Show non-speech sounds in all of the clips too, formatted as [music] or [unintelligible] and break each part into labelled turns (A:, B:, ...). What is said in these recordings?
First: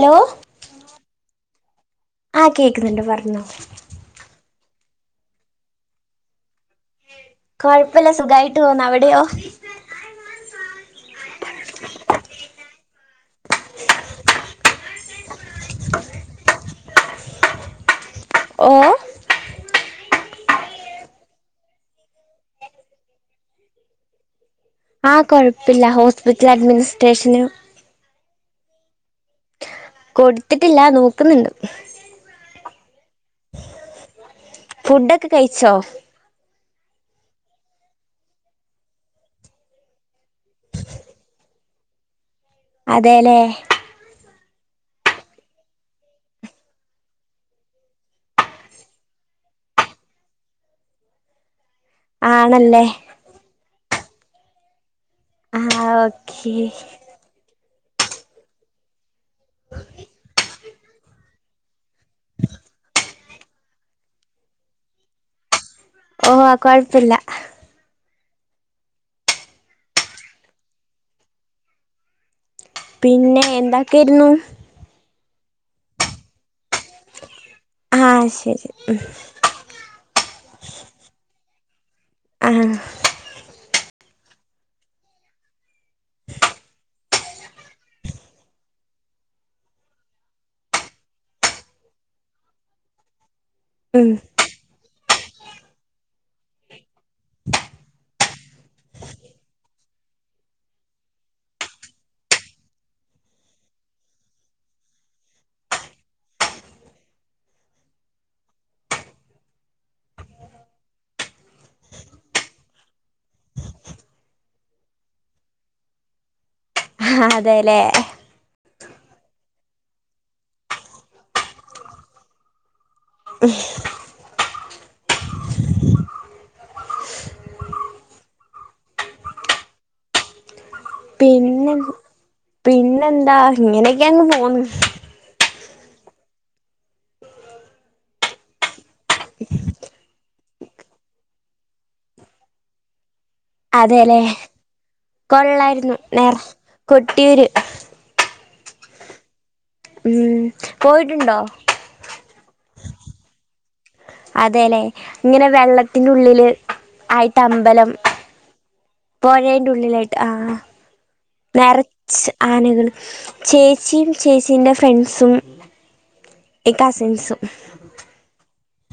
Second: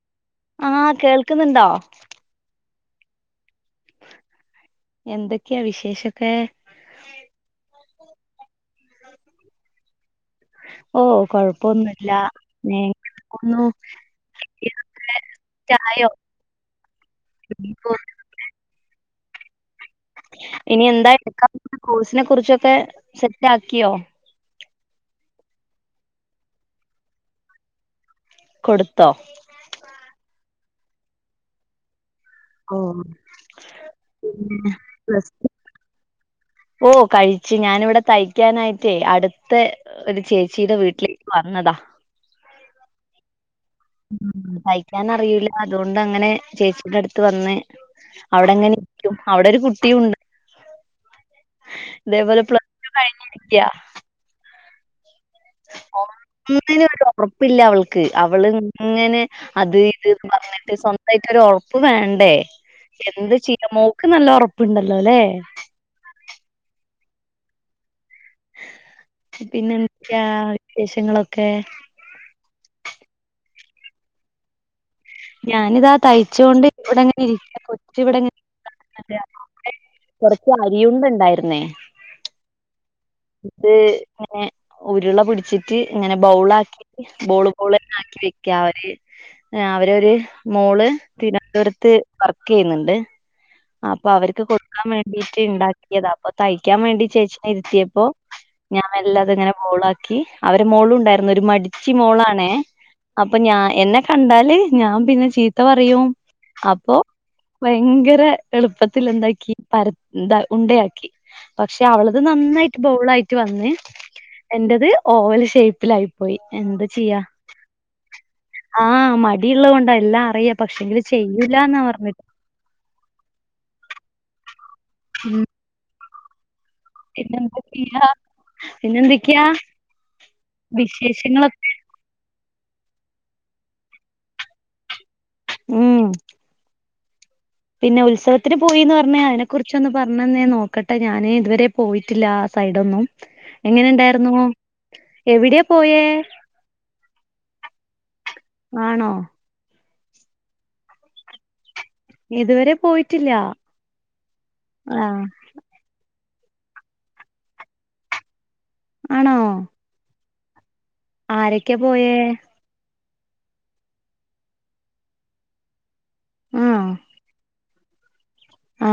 A: Hello
B: ആഹ് കേൾക്കുന്നുണ്ടോ
A: ആ കേക്കുന്നുണ്ട് പറഞ്ഞോ
B: എന്തൊക്കെയാ വിശേഷൊക്കെ
A: കോഴപ്പല്ല സുഖമായിട്ട് പോണ് അവിടെയോ
B: ഏഹ് ഒന്ന് ചായോ ഒ
A: ഓഹ്
B: ഇനി എന്താ എടുക്കപോവനെ കോഴ്സിനെ കുറിച്ചൊക്കെ സെറ്റാക്കിയോ
A: ആഹ് കൊഴപ്പില്ല ഹോസ്പിറ്റൽ അഡ്മിനിസ്ട്രേഷന്
B: കൊടുത്തോ
A: കൊടുത്തിട്ടില്ല നോക്കുന്നുണ്ട്
B: ഓ പിന്നെ
A: ഫുഡൊക്കെ
B: പ്ലസ്
A: കഴിച്ചോ
B: ഓ കഴിച്ച് ഞാനിവിടെ തയ്ക്കാനായിട്ടേ അടുത്ത ഒരു ചേച്ചിയുടെ വീട്ടിലേക്ക് വന്നതാ
A: അതേലെ
B: തയിക്കാൻ അറിയൂല്ല അതുകൊണ്ട് അങ്ങനെ ചേച്ചിയുടെ അടുത്ത് വന്ന് അവിടെങ്ങനെരിക്കും അവിടോരു കുട്ടിയുണ്ട് ഇതേപോലെ പ്ലസ്
A: ആണല്ലേ
B: ടു കഴിഞ്ഞിരിക്കയാ
A: ആ ഓക്കെ
B: ഒന്നിനും ഒരു ഉറപ്പില്ല അവൾക്ക് അവൾ ഇങ്ങനെ അത് ഇത് പറഞ്ഞിട്ട് സ്വന്തമായിട്ടോരു ഉറപ്പ് വേണ്ടേ എന്ത് ചിനു മോക നല്ല ഉറപ്പുണ്ടല്ലോ ല്ലേ
A: ഓഹ് ഹാ കൊഴപ്പില്ല
B: പിന്നെ എന്തക്കെയാ വിശേഷങ്ങളൊക്കെ
A: പിന്നെ എന്താക്കായിരുന്നു
B: ഞാനിതാ തയ്ച്ചോണ്ട് ഇവിടെങ്ങനെ ഇരിക്ക കൊച്ച്
A: ആ ശരി
B: ഇവിടെങ്ങനിരിക കൊറച്ച് അരിയുണ്ട ഉണ്ടായിരുന്നേ
A: ആ
B: ഇത് ഏഹ് ഉരുള്ള പിടിച്ചിട്ട് ഇങ്ങനെ ബൗളാക്കി ബോള് ബോള്നെക്കി വെക്ക അവര് അവരു മോള് തിരുവനന്തപുരത്ത് വർക്ക് ചെയ്യുന്നുണ്ട് അപ്പൊ
A: ഉം
B: അവർക്ക് കൊട്ക്കാൻ വേണ്ടിട്ട് ഇണ്ടാക്കിയതാ അപ്പോ തയ്ക്കാൻ വേണ്ടി ചേച്ചീനെ ഇരുത്തിയപ്പോ ഞാൻ മെല്ലെ അത് ഇങ്ങനെ ബോളക്കി ക്കി അവരെ മോളുണ്ടായിരുന്നു ഒരു മടിച്ചി മോളണേ അപ്പൊ ഞാ എന്നെ കണ്ടാല് ഞാൻ പിന്നെ ചീത്ത പറയും അപ്പൊ ഭയങ്കര എളുപ്പത്തിൽ എന്താക്കി പരതി ഉണ്ടയാക്കി. പക്ഷെ. അവളത് നന്നായിട്ട് ബോള ആയിട്ട്. വന്ന്. എന്റേത്. ഓവൽ ഷേപ്പിൽ ആയിപ്പോയി.
A: ആ അതെല്ലേ.
B: ആഹ. മടിള്ളത് കൊണ്ടാ. എല്ലാം അറിയ പക്ഷെങ്കില് ചെയ്യൂല എന്നാ പറഞ്ഞ.
A: ഷ്
B: ഉം പിന്നെന്തൊ? ചെയ്യ പിന്നെന്തക്കെയ. വിശേഷങ്ങളൊക്കെ.
A: പിന്നെ പിന്നെന്താ? ഇങ്ങനെയൊക്കെ അങ്ങ് പോന്ന്.
B: ഉം പിന്നെ. ഉത്സവത്തിന്പോയിന്ന്പറഞ്ഞ അതിനെ കുറിച്ചൊന്ന് പറഞ്ഞെ. നോക്കട്ടെ ഞാന് ഇതുവരെ പോയിട്ടില്ല. സൈഡൊന്നും എങ്ങനെ
A: അതേലേ
B: ഇണ്ടായിരുന്നു?
A: കൊള്ളായിരുന്നു. നേറ കൊട്ടിയൂര്.
B: ആണോ
A: ഉം പോയിട്ടുണ്ടോ
B: ഇതുവരെ പോയിട്ടില്ല.
A: അതെല്ലെ
B: ആഹ്
A: ഇങ്ങനെ വെള്ളത്തിന്റെുള്ളില് ആയിട്ട് അമ്പലം.
B: ആണോ
A: പുയുടെ ഉള്ളിലായിട്ട് ആ,
B: ആരൊക്കെ
A: നിറയെ
B: പോയേ
A: ആനകൾ. ചേച്ചിയും ചേച്ചീ ന്റെ ഫ്രണ്ട്സും
B: ആഹ്
A: കസിൻസും.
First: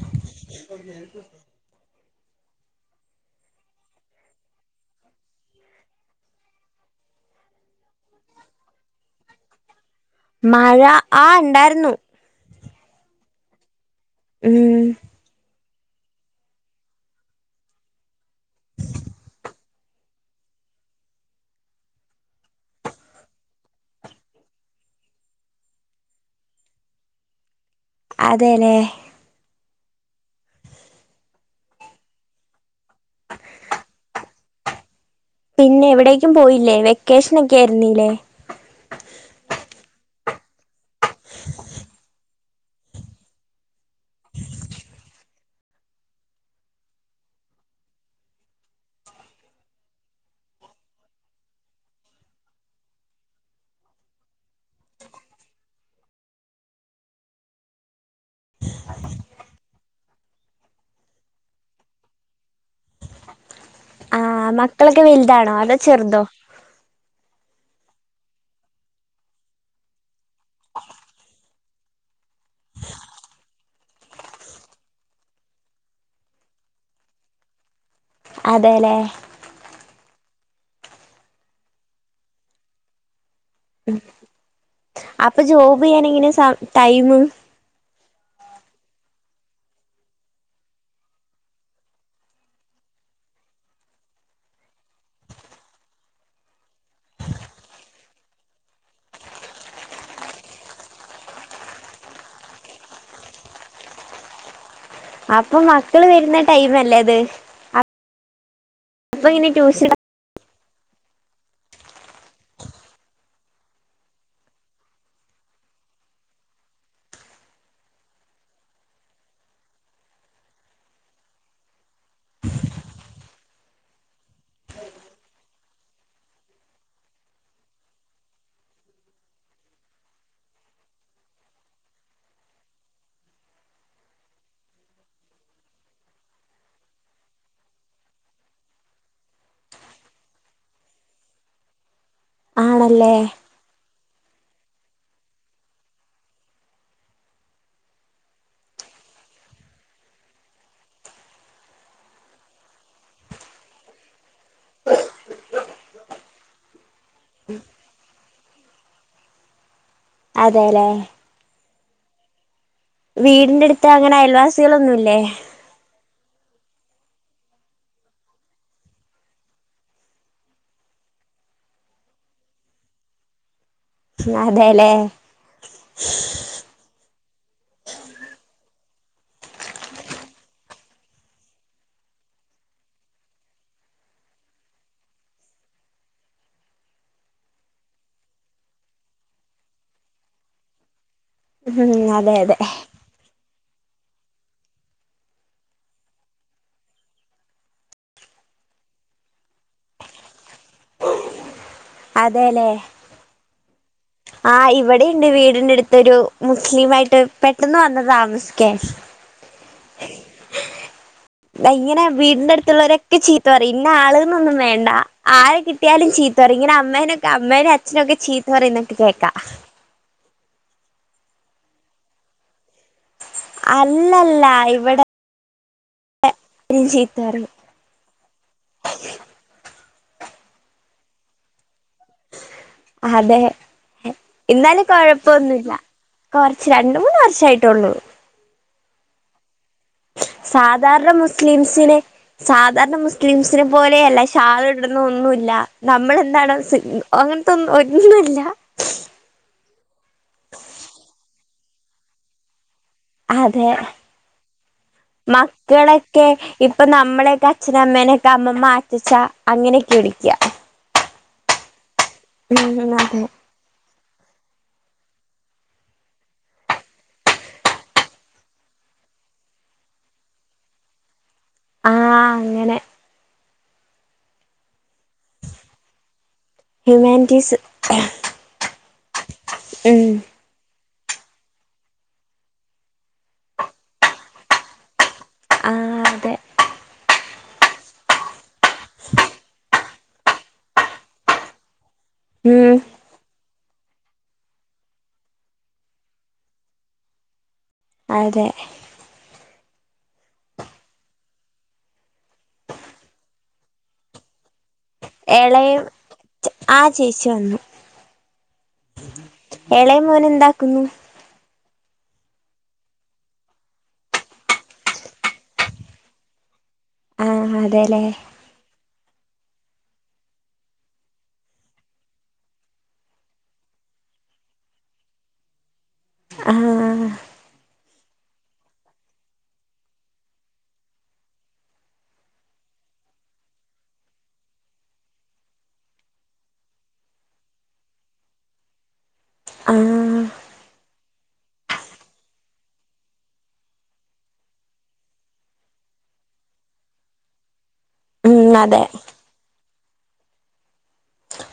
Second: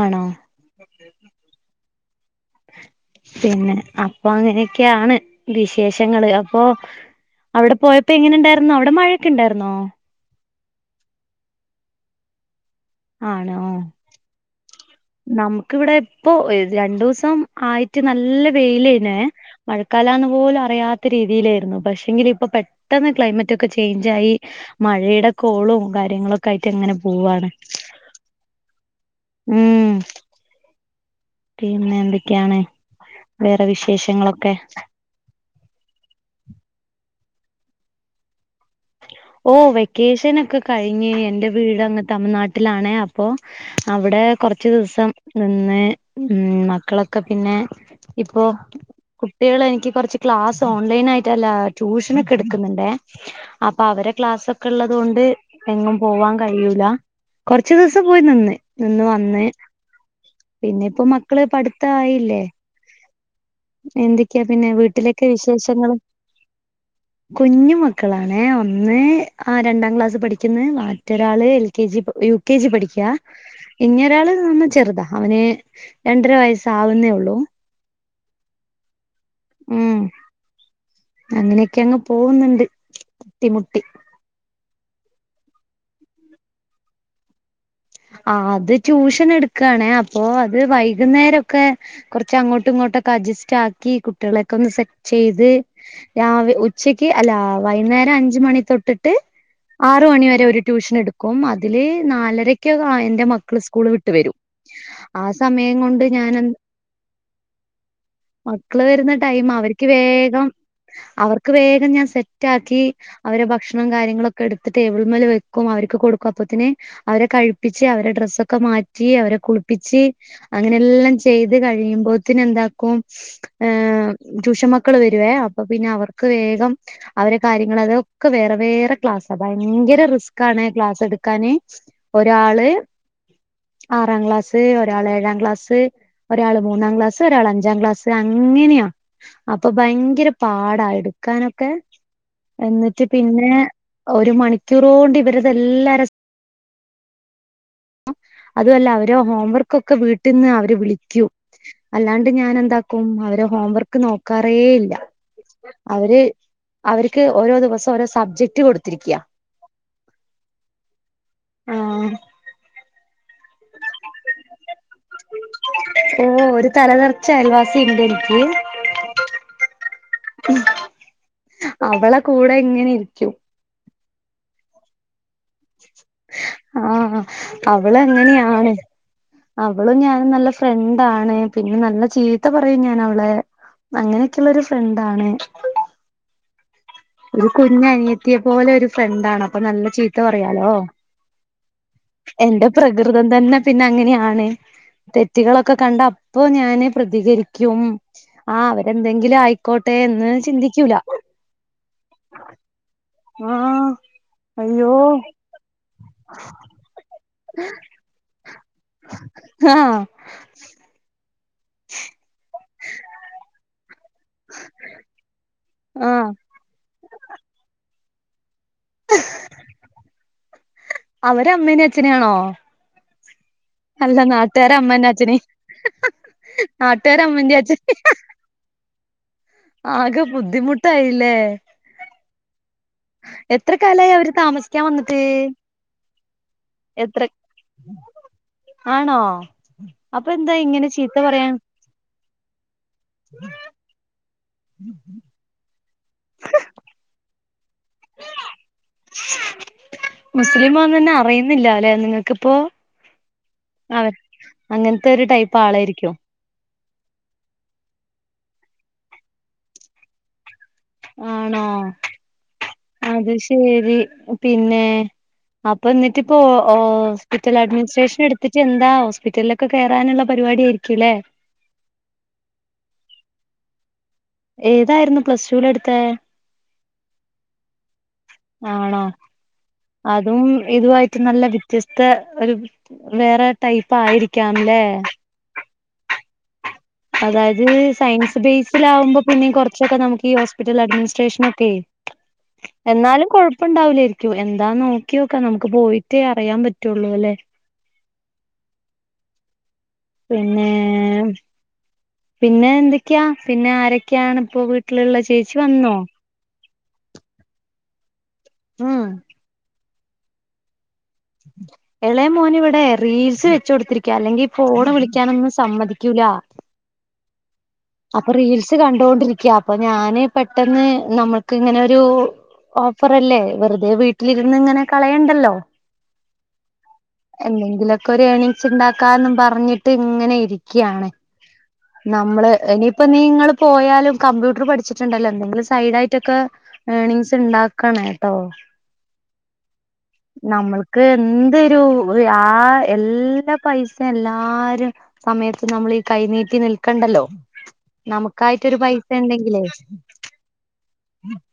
B: ആണോ
A: [inaudible]
B: പിന്നെ. അപ്പൊ അങ്ങനെയൊക്കെയാണ്. വിശേഷങ്ങള് അപ്പൊ. അവിടെ പോയപ്പോ എങ്ങനെ ഉണ്ടായിരുന്നു. അവിടെ മഴൊക്കെ ഉണ്ടായിരുന്നോ?
A: മഴ ആ ഉണ്ടായിരുന്നു.
B: ആണോ
A: ഉം
B: നമുക്ക്‌വിടെ ഇപ്പൊ രണ്ടു ദിവസം ആയിട്ട്. നല്ല വെയിലേനെ മഴക്കാല പോല അിയാത്ത രീതിയിലായിരുന്നു പക്ഷെങ്കിൽ ഇപ്പോ പെട്ടന്ന് ക്ലൈമറ്റ്, ഒക്കെ ചേഞ്ചായി, മഴ [unintelligible] പഴയുടെ കോളും കാര്യങ്ങള ഒക്കെ ആയിട്ട് എങ്ങനെ പോവുവാണ്.
A: അതെലെ
B: ഉം പിന്നെ? എന്തൊക്കെയാണ് വേറെ വിശേഷങ്ങളൊക്കെ.
A: പിന്നെ. എവിടേക്കും പോയില്ലേ. വെക്കേഷന ഒക്കെ ആയിരുന്നീല്ലേ
B: ഓ വെക്കേഷൻ ഒക്കെ കഴിഞ്ഞ്. എൻറെ വീടങ്ങ് തമിഴ്നാട്ട വീട്ടിലാണ് അപ്പോൊ അവിടെ കുറച്ചു ദിവസം നിന്ന് ഉ മക്കളൊക്കെ പിന്നെ ഇപ്പൊ കുട്ടികൾ എനിക്ക് കുറച്ച് ക്ലാസ് ഓൺലൈൻ ആയിട്ട്ല്ല ട്യൂഷന ഒക്കെ എടുക്കുന്നുണ്ടേ. അപ്പൊ അവരെ ക്ലാസ്സൊക്കെ ഉള്ളത് കൊണ്ട് എങ്ങും പോവാൻ കഴിയൂല. കൊറച്ചു ദിവസം പോയി നിന്ന് നിന്ന് വന്ന്. പിന്നെ. ഇപ്പൊ മക്കള് പഠിത്ത ആയില്ലേ.
A: ആ
B: എന്തൊക്കെയാ പിന്നെ
A: മക്കളൊക്കെ
B: വീട്ടിലൊക്കെ
A: വലുതാണോ അതോ
B: വിശേഷങ്ങളും,
A: ചെറുതോ
B: കുഞ്ഞും. മക്കളാണ് ഒന്ന് ആ രണ്ടാം ക്ലാസ് പഠിക്കുന്ന് മറ്റൊരാള്, എൽ യു കെ ജി പഠിക്ക. ഇന്നൊരാൾ നന്ന ചെറുതാ അവന് രണ്ടര വയസ ആവുന്നേ ഉള്ളൂ.
A: അതെലെ
B: ഉം അങ്ങനെയൊക്കെ അങ്ങ് പോകുന്നുണ്ട് ത ട്ടിമുട്ടി.
A: അപ്പൊ ജോബ് ചെയ്യാന എങ്ങനെ ടൈം.
B: ആ അത്. ട്യൂഷൻഎടുക്കയാണെഅപ്പൊ അത് വൈകുന്നേരൊക്കെ കൊറച്ച് അങ്ങോട്ടും, ങ്ങോട്ടൊക്കെ അ ജസ്റ്റ് ആക്കി കുട്ടികളെ ഒക്കെന്ന്സെറ്റ് ചെയ്ത്. രാ.. ഉച്ചക്ക് അല്ലെ വൈനേരം. അഞ്ച് മണി തെട്ട്ട്ട്ആറു മണി വരെ ഒരു റ്റൂഷൻടുക്കും. അതില് നാലര ന്റെ മക്കള് സ്കൂള് വിട്ട് വരും ആ
A: അപ്പൊ
B: സമയം കൊണ്ട്
A: മക്കള്
B: ഞാൻ
A: വരുന്ന
B: എന്ത്
A: ടൈം അല്ലേ അത്
B: മക്കള് വരുന്ന
A: അപ്പൊ
B: ടൈം
A: ഇങ്ങനെ
B: അവർക്ക്
A: ട്യൂഷൻ
B: വേഗം അവർക്ക് വേഗം ഞാൻ സെറ്റ ആാക്കി അവടെ ഭക്ഷണം കാര്യങ്ങളൊക്കെ എടുത്ത് ടേബിൾ മേല് വെക്കും അവർക്ക് കൊടുക്കും അപോത്തിനെ അവരെ കഴ ച്ച് അവരെ ഡ്രസ്സൊക്കെ മാറ്റി അവരെ കുളിപ്പിച്ച് അങ്ങനെല്ലാം ചെയ്ത് കഴിയുമ്പോതിന് എന്താ കും ഏ ട്യൂഷൻ മക്കളെവരും അപ്പൊ പിന്നെ അവര്ക് വേഗം അവരെ കാര്യം ങ്ങൾ ദ് ഓക്കേ വേറെ വേറെ ക്‌ളാസ ഭയങ്കര റിസ്ക്കാൻ ക്‌ളാസ്സെടകൻ ഒറ്റ ഒരാള് ആറാം ക്ലാസ്സ് ഒരാള് ഏഴാം ക്ലാസ് ഒരാൾ മൂന്നാം ക്ലാസ് ഒരാൾ അഞ്ചാം ക്ലാസ് അങ്ങനെയാ അപ്പൊ ഭയങ്കര പാടായിടു കാനൊക്കെ എന്നിട്ട്
A: ആണല്ലേ
B: പിന്നെ ഒരു മണിക്കൂർു കൊണ്ട് ഇവരത എല്ലാര
A: ഉ [unintelligible]
B: അതുമല്ല അവര ഹോംവർക്കൊക്കെ വീട്ടിൽന്ന് അവര് വിളിക്കൂ അല്ലാണ്ട് ഞാാന എന്താക്കും അവരെ ഹോംവർക്ക് നോക്കാറേ ഇല്ല അവര് അവർക്ക് ഓരോ ദിവസം ഓരോ സബ്ജക്ട് കൊടുത്തിരിക്കയാ
A: അതെല്ലേ
B: ആഹ
A: വീടിന്റെ അടുത്ത് അങ്ങനെ അയൽവാസികളൊന്നുമല്ലേ
B: ഓ ഒരു തലതറച്ച അയൽവാസിുണ്ട് എനിക്ക് അവളെ കൂടെ ഇങ്ങനെ ഇരിക്കും
A: അ ധല്ലേ
B: ആ അവള അങ്ങനെയാണ് അവളും ഞൻും നല്ല ഫ്രണ്ടാണ് പിന്നെ നല്ല ചീത്ത പറയും ഞാ ൻ അവളെ അങ്ങനൊക്കെയള്ള ഒരു ഫ്രണ്ടാണ് ഒരു കുഞ്ഞ അനിയെത്തിയ പോലെ ഒരു ഫ്രണ്ടാണ് അപ്പൊ നല്ല ചീത്ത പറയാലോ
A: ഉം അതെ അതെ
B: എന്റെ പ്രകൃതം തന്നെ പിന്നെ അങ്ങനെയാണ് തെറ്റുകളളൊക്കെ കണ്ട അപ്പൊ ഞാാന് പ്രതികരിക്കും ആ അവരെന്തെങ്കിലും ആയിക്കോട്ടെ എന്ന് ചിന്തിക്കൂല
A: ഉ [unintelligible]
B: ആഹ
A: ആഹ് ഇവിടെുണ്ട് വീടിന്റെ അടുത്ത്ൊരു മുസ്ലിം ആയിട്ട് പെട്ടെന്ന് വന്ന് താമസിക്കേ
B: ആഹ
A: ഇ ഇങ്ങനെ വീടിന്റെ അടുത്തുള്ളവരൊക്കെ ചീത്ത പറയും ഇന്ന ആളുകളന്നൊന്നും വേണ്ട ആരെ കിട്ട ട്ടിയാലും
B: ആഹ്
A: ചീത്ത പറഇങ്ങനെ അമ്മേനൊക്കെ അമ്മേനും അച്ഛനുംൊക്കെ ചീത്ത പറന്നൊക്കെ കേൾക്കാം
B: അവരെ അമ്മേന അച്ഛനാണോ അല്ല
A: അല്ലല്ല
B: നാട്ടാര
A: ഇവിടെ
B: അമ്മനെ അച്ഛനി
A: ചീത്ത
B: നാട്ടുകര്
A: പറയും
B: അമ്മന്തിയാച്ച ആകെ ബുദ്ധിമുട്ടായില്ലേ
A: അതെ
B: എത്ര കാലായി അവര് താമസിക്കാൻ
A: എന്നാലും
B: വന്നിട്ട്?
A: കൊഴപ്പൊന്നുല്ല കൊറച്ച് രണ്ട് മൂന്ന്
B: എത്ര
A: വർഷായിട്ടൊള്ളൂ
B: ആണോ അപ്പൊ എന്താ ഇങ്ങനെ ചീത്ത പറയാൻ
A: കാരണം മുസ്ലിംസിനെ പോലെയല്ല ഷാൾ ഇടുന്ന ഒന്നുമില്ല നമ്മളെന്താണൊ അങ്ങനത്തെന്നും ഒന്നുംല്ല
B: മുസ്ലിമാന്നെന്നെ അറിയുന്നില്ല അല്ലെ നിങ്ങക്കിപ്പോ
A: അതെ
B: അവ അങ്ങനത്തെ ഒരു ടൈപ്പ് ആളായിരിക്കും
A: മക്കളൊക്കെ ഇപ്പൊ നമ്മളെക്കെ അച്ഛനെ അമ്മേനൊക്കെ അമ്മമ്മ അഛച്ചാ അങ്ങനെയൊക്കെ വിളിക്ക
B: ആണോ
A: ഉം അതെ
B: അത് ശരി പിന്നെ അപ്പൊ എന്നിട്ട ഇപ്പോ ഹോസ്പിറ്റൽ അഡ്മിനിസ്ട്രേഷൻ എടുത്തിട്ട് എന്താ ഹോസ്പിറ്റലിലൊക്കെ കയറാനുള്ള പരി പരിപാടിയായിരിക്കുലേ
A: ആഹ് അങ്ങനെ
B: ഏതായിരുന്നു പ്ലസ്ടുലെടുത്തെ
A: ഹ്യൂമാൻറ്റീസ്
B: ആണോ അതും ഇതുവായി [unintelligible] നല്ല വ്യത്യസ്ത ഒരു വേറെ ടൈപ്പ് ആയിരിക്കാം ല്ലേ
A: ആ അതെ
B: അതായത് സയൻസ് ബേസൽ ആകുമ്പോ പിന്നെ കുറച്ചൊക്കെ നമുക്ക് ഈ ഹോസ്പിറ്റൽ അഡ്മിനിസ്ട്രേഷന ഒക്കെ
A: ഉം
B: എന്നാലും കൊഴപ്പ പ്പണ്ടാവില്ലായിരിക്കും എന്താ നോക്കിയോക്കാ. നമുക്ക് പോയിട്ടേ അറിയാൻ പറ്റുള്ളൂ അല്ലേ
A: അതെ
B: പിന്നെ പിന്നെ എന്തൊക്കെയാ പിന്നെ ആരൊക്കെയാണ് ഇപ്പോവീട്ട വീട്ടിലുള്ള ചേച്ചി വന്നോ
A: ആഹ് ചേച്ച വന്നു
B: ഉം
A: എളേ മോനെന്താക്കുന്നു
B: എളേ മോൻ ഇവിടെ റീൽസ് വെച്ച കൊടുത്തിരിക്ക അല്ലെങ്കിൽ ഫോണ് വിളിക്കാനൊന്നും സമ്മതിക്കൂല
A: [inaudible] അതെല്ലേ
B: അപ്പൊ റീൽസ് കണ്ടൊണ്ടിരിക്കയാ അപ്പൊ ഞാന് പെട്ടെന്ന് നമ്മൾക്ക് ഇങ്ങനെരു ഓഫറല്ലേ വെറുതെ വീട്ടിലിരുന്ന് ഇങ്ങനെ കളയണ്ടല്ലോ
A: ആഹ്
B: എന്തെങ്കിലൊക്കെ ഒരു ഏണിങ്സ് ഉണ്ടാക്കാും പറഞ്ഞിട്ട് ഇങ്ങനെ ഇരിക്കാണ് നമ്മളെ ഇനിയിപ്പ നിങ്ങള് പോയാലും കമ്പ്യൂട്ടർ പഠിച്ചിട്ടുണ്ടല്ലോ എന്തങ്കിലും സൈഡായിട്ടൊക്കെ ഏണിങ്സ് ഉണ്ട ആക്കണ ഏട്ടോ
A: ആഹ്
B: നമ്മൾക്ക് എന്തൊരു ആ എല്ലാ പൈസയും എല്ലാരും സമയത്ത് നമ്മളീ കൈനീട്ടി നിൽക്കണ്ടല്ലോ
A: ഉം
B: നമുക്കായിട്ട് ഒരു
A: അതെ
B: പൈസ ഉണ്ടെങ്കിലേ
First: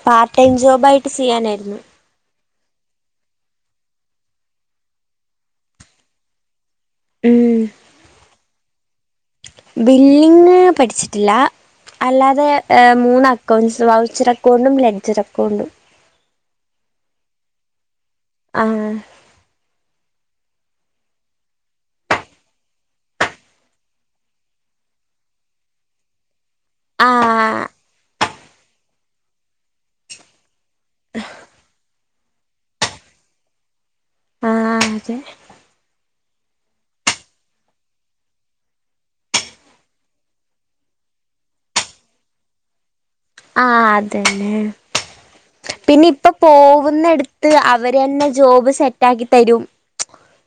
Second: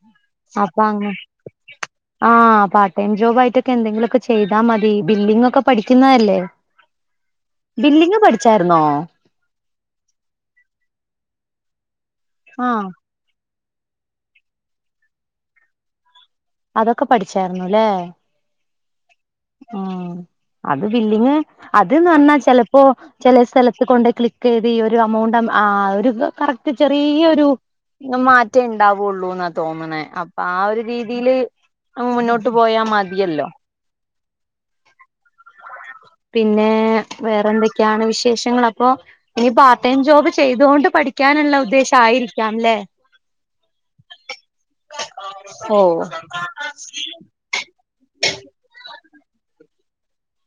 A: പാർട്ട് ടൈം ജോബായിട്ട്
B: അപ്പാങ്ങ
A: ചെയ്യാനായിരുന്നു
B: ആഹ് പാർട്ട് ടൈം ജോബ് ആയിട്ടൊക്കെ എന്തെങ്കിലൊക്കെ ചെയ്താ മതി ബില്ലിംങ്ങൊക്കെ പഠിക്കുന്നല്ലേ
A: ഉം
B: ബില്ലിങ് പഠിച്ചായിര്ന്നോ
A: ബില്ലിംഗ് പഠിച്ചിട്ടില്ല അല്ലാതെ
B: ആ
A: ഏ മൂന്ന് അക്കൗണ്ട്സ വൗച്ചർ അക്കൗണ്ടും ലഡ്ജർ അക്കൗണ്ടും
B: അതൊക്കെ പഠിച്ചായിര്ന്നുല്ലേ
A: ആഹ്
B: ആ അത് ബില്ലിങ് അത്ന് പറഞ്ഞാ ചെലപ്പോ ചില സ്ഥലത്ത് കൊണ്ട് ക്ലിക്ക് ചെയ്ത് ഈ ഒരു എമൗണ്ട് നമ്മ ആ ഒരു കറക്റ്റ് ചെറിയൊരു
A: ആഹ്
B: മാറ്റേ ഇണ്ടാവുള്ളൂന്നാ തോന്നണേ അപ്പൊ ആ ഒരു രീതിയില് [unintelligible] മുന്നോട്ട് പോയാ മതിയല്ലോ
A: ആതെ
B: പിന്നെ വേറെ എന്തൊക്കെയാണ് വിശേഷങ്ങൾ അപ്പൊ ഇനി പാർട്ട് ടൈം ജോബ് ചെയ്തോ ണ്ട് പഠിക്കാനുള്ള ഉദ്ദേശംയിരിക്കാംല്ലേ
A: ആ അതന്നെ
B: ഓ
A: പിന്നെ ഇപ്പ പോവുന്നടുത്ത് അവര്ന്നെ ജോബ് സെറ്റ ആക്കി തരും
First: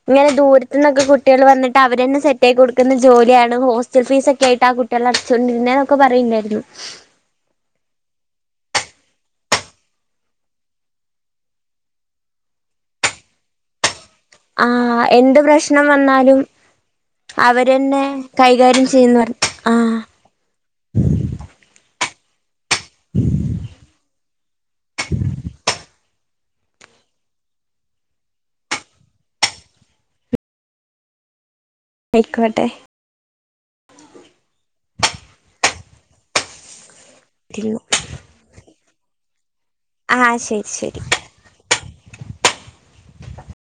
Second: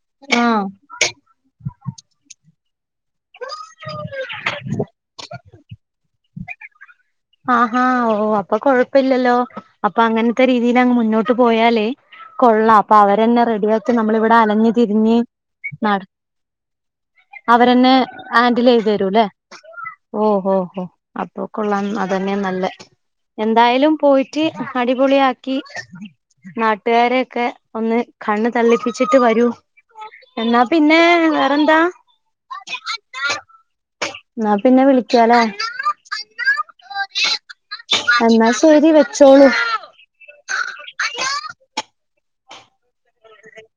A: ഇങ്ങനെ
B: ആഹ്
A: ദൂരത്ത നിന്നൊക്കെ കുട്ടികൾ വന്നിട്ട് അവര്ന്നെ സെറ്റ് ആയിടുക്ക ുന്ന ജോലിയാണ് ഹോസ്റ്റൽ ഫീസ ഒക്കെ ആയിട്ട് ആ കുട്ടികള അടച്ചോണ്ടിരുന്നേ എന്നൊക്കെ പറയുണ്ടായിരുന്നു
B: ആഹാ ഓ അപ്പൊ കൊഴപ്പില്ലല്ലോ അപ്പൊ അങ്ങനത്തെ രീതിൽ അങ്ങ് മുന്നോട്ട് പോയാലേ കൊള്ളാം അപ്പൊ അവരന്നെ റെഡിയ ആക്കി നമ്മള ഇവിടെ അലഞ്ഞി
A: ആ എന്ത് പ്രശ്നം വന്നാലും അവരെന്നെ
B: ഹാൻഡിൽ
A: കൈകാര്യം
B: ചെയ്ത് തരൂല്ലേ
A: ചെയ്യുന്നവ ആ
B: അതെന്നെ നല്ല എന്തായാലും പോയിട്ട് അടിപൊളിയാക്കി നാട്ടുകാരെയൊക്കെ ഒന്ന് കണ്ണ് തള്ളിപ്പിച്ചിട്ട് വരൂ എന്നാ പിന്നെ എന്താ
A: ആയിക്കോട്ടെ
B: എന്നാ പിന്നെ വിളിക്കാലേ? [unintelligible] എന്നാ ശരി വെച്ചോളൂ.
A: ആഹ് ശരി ശരി
B: ഉ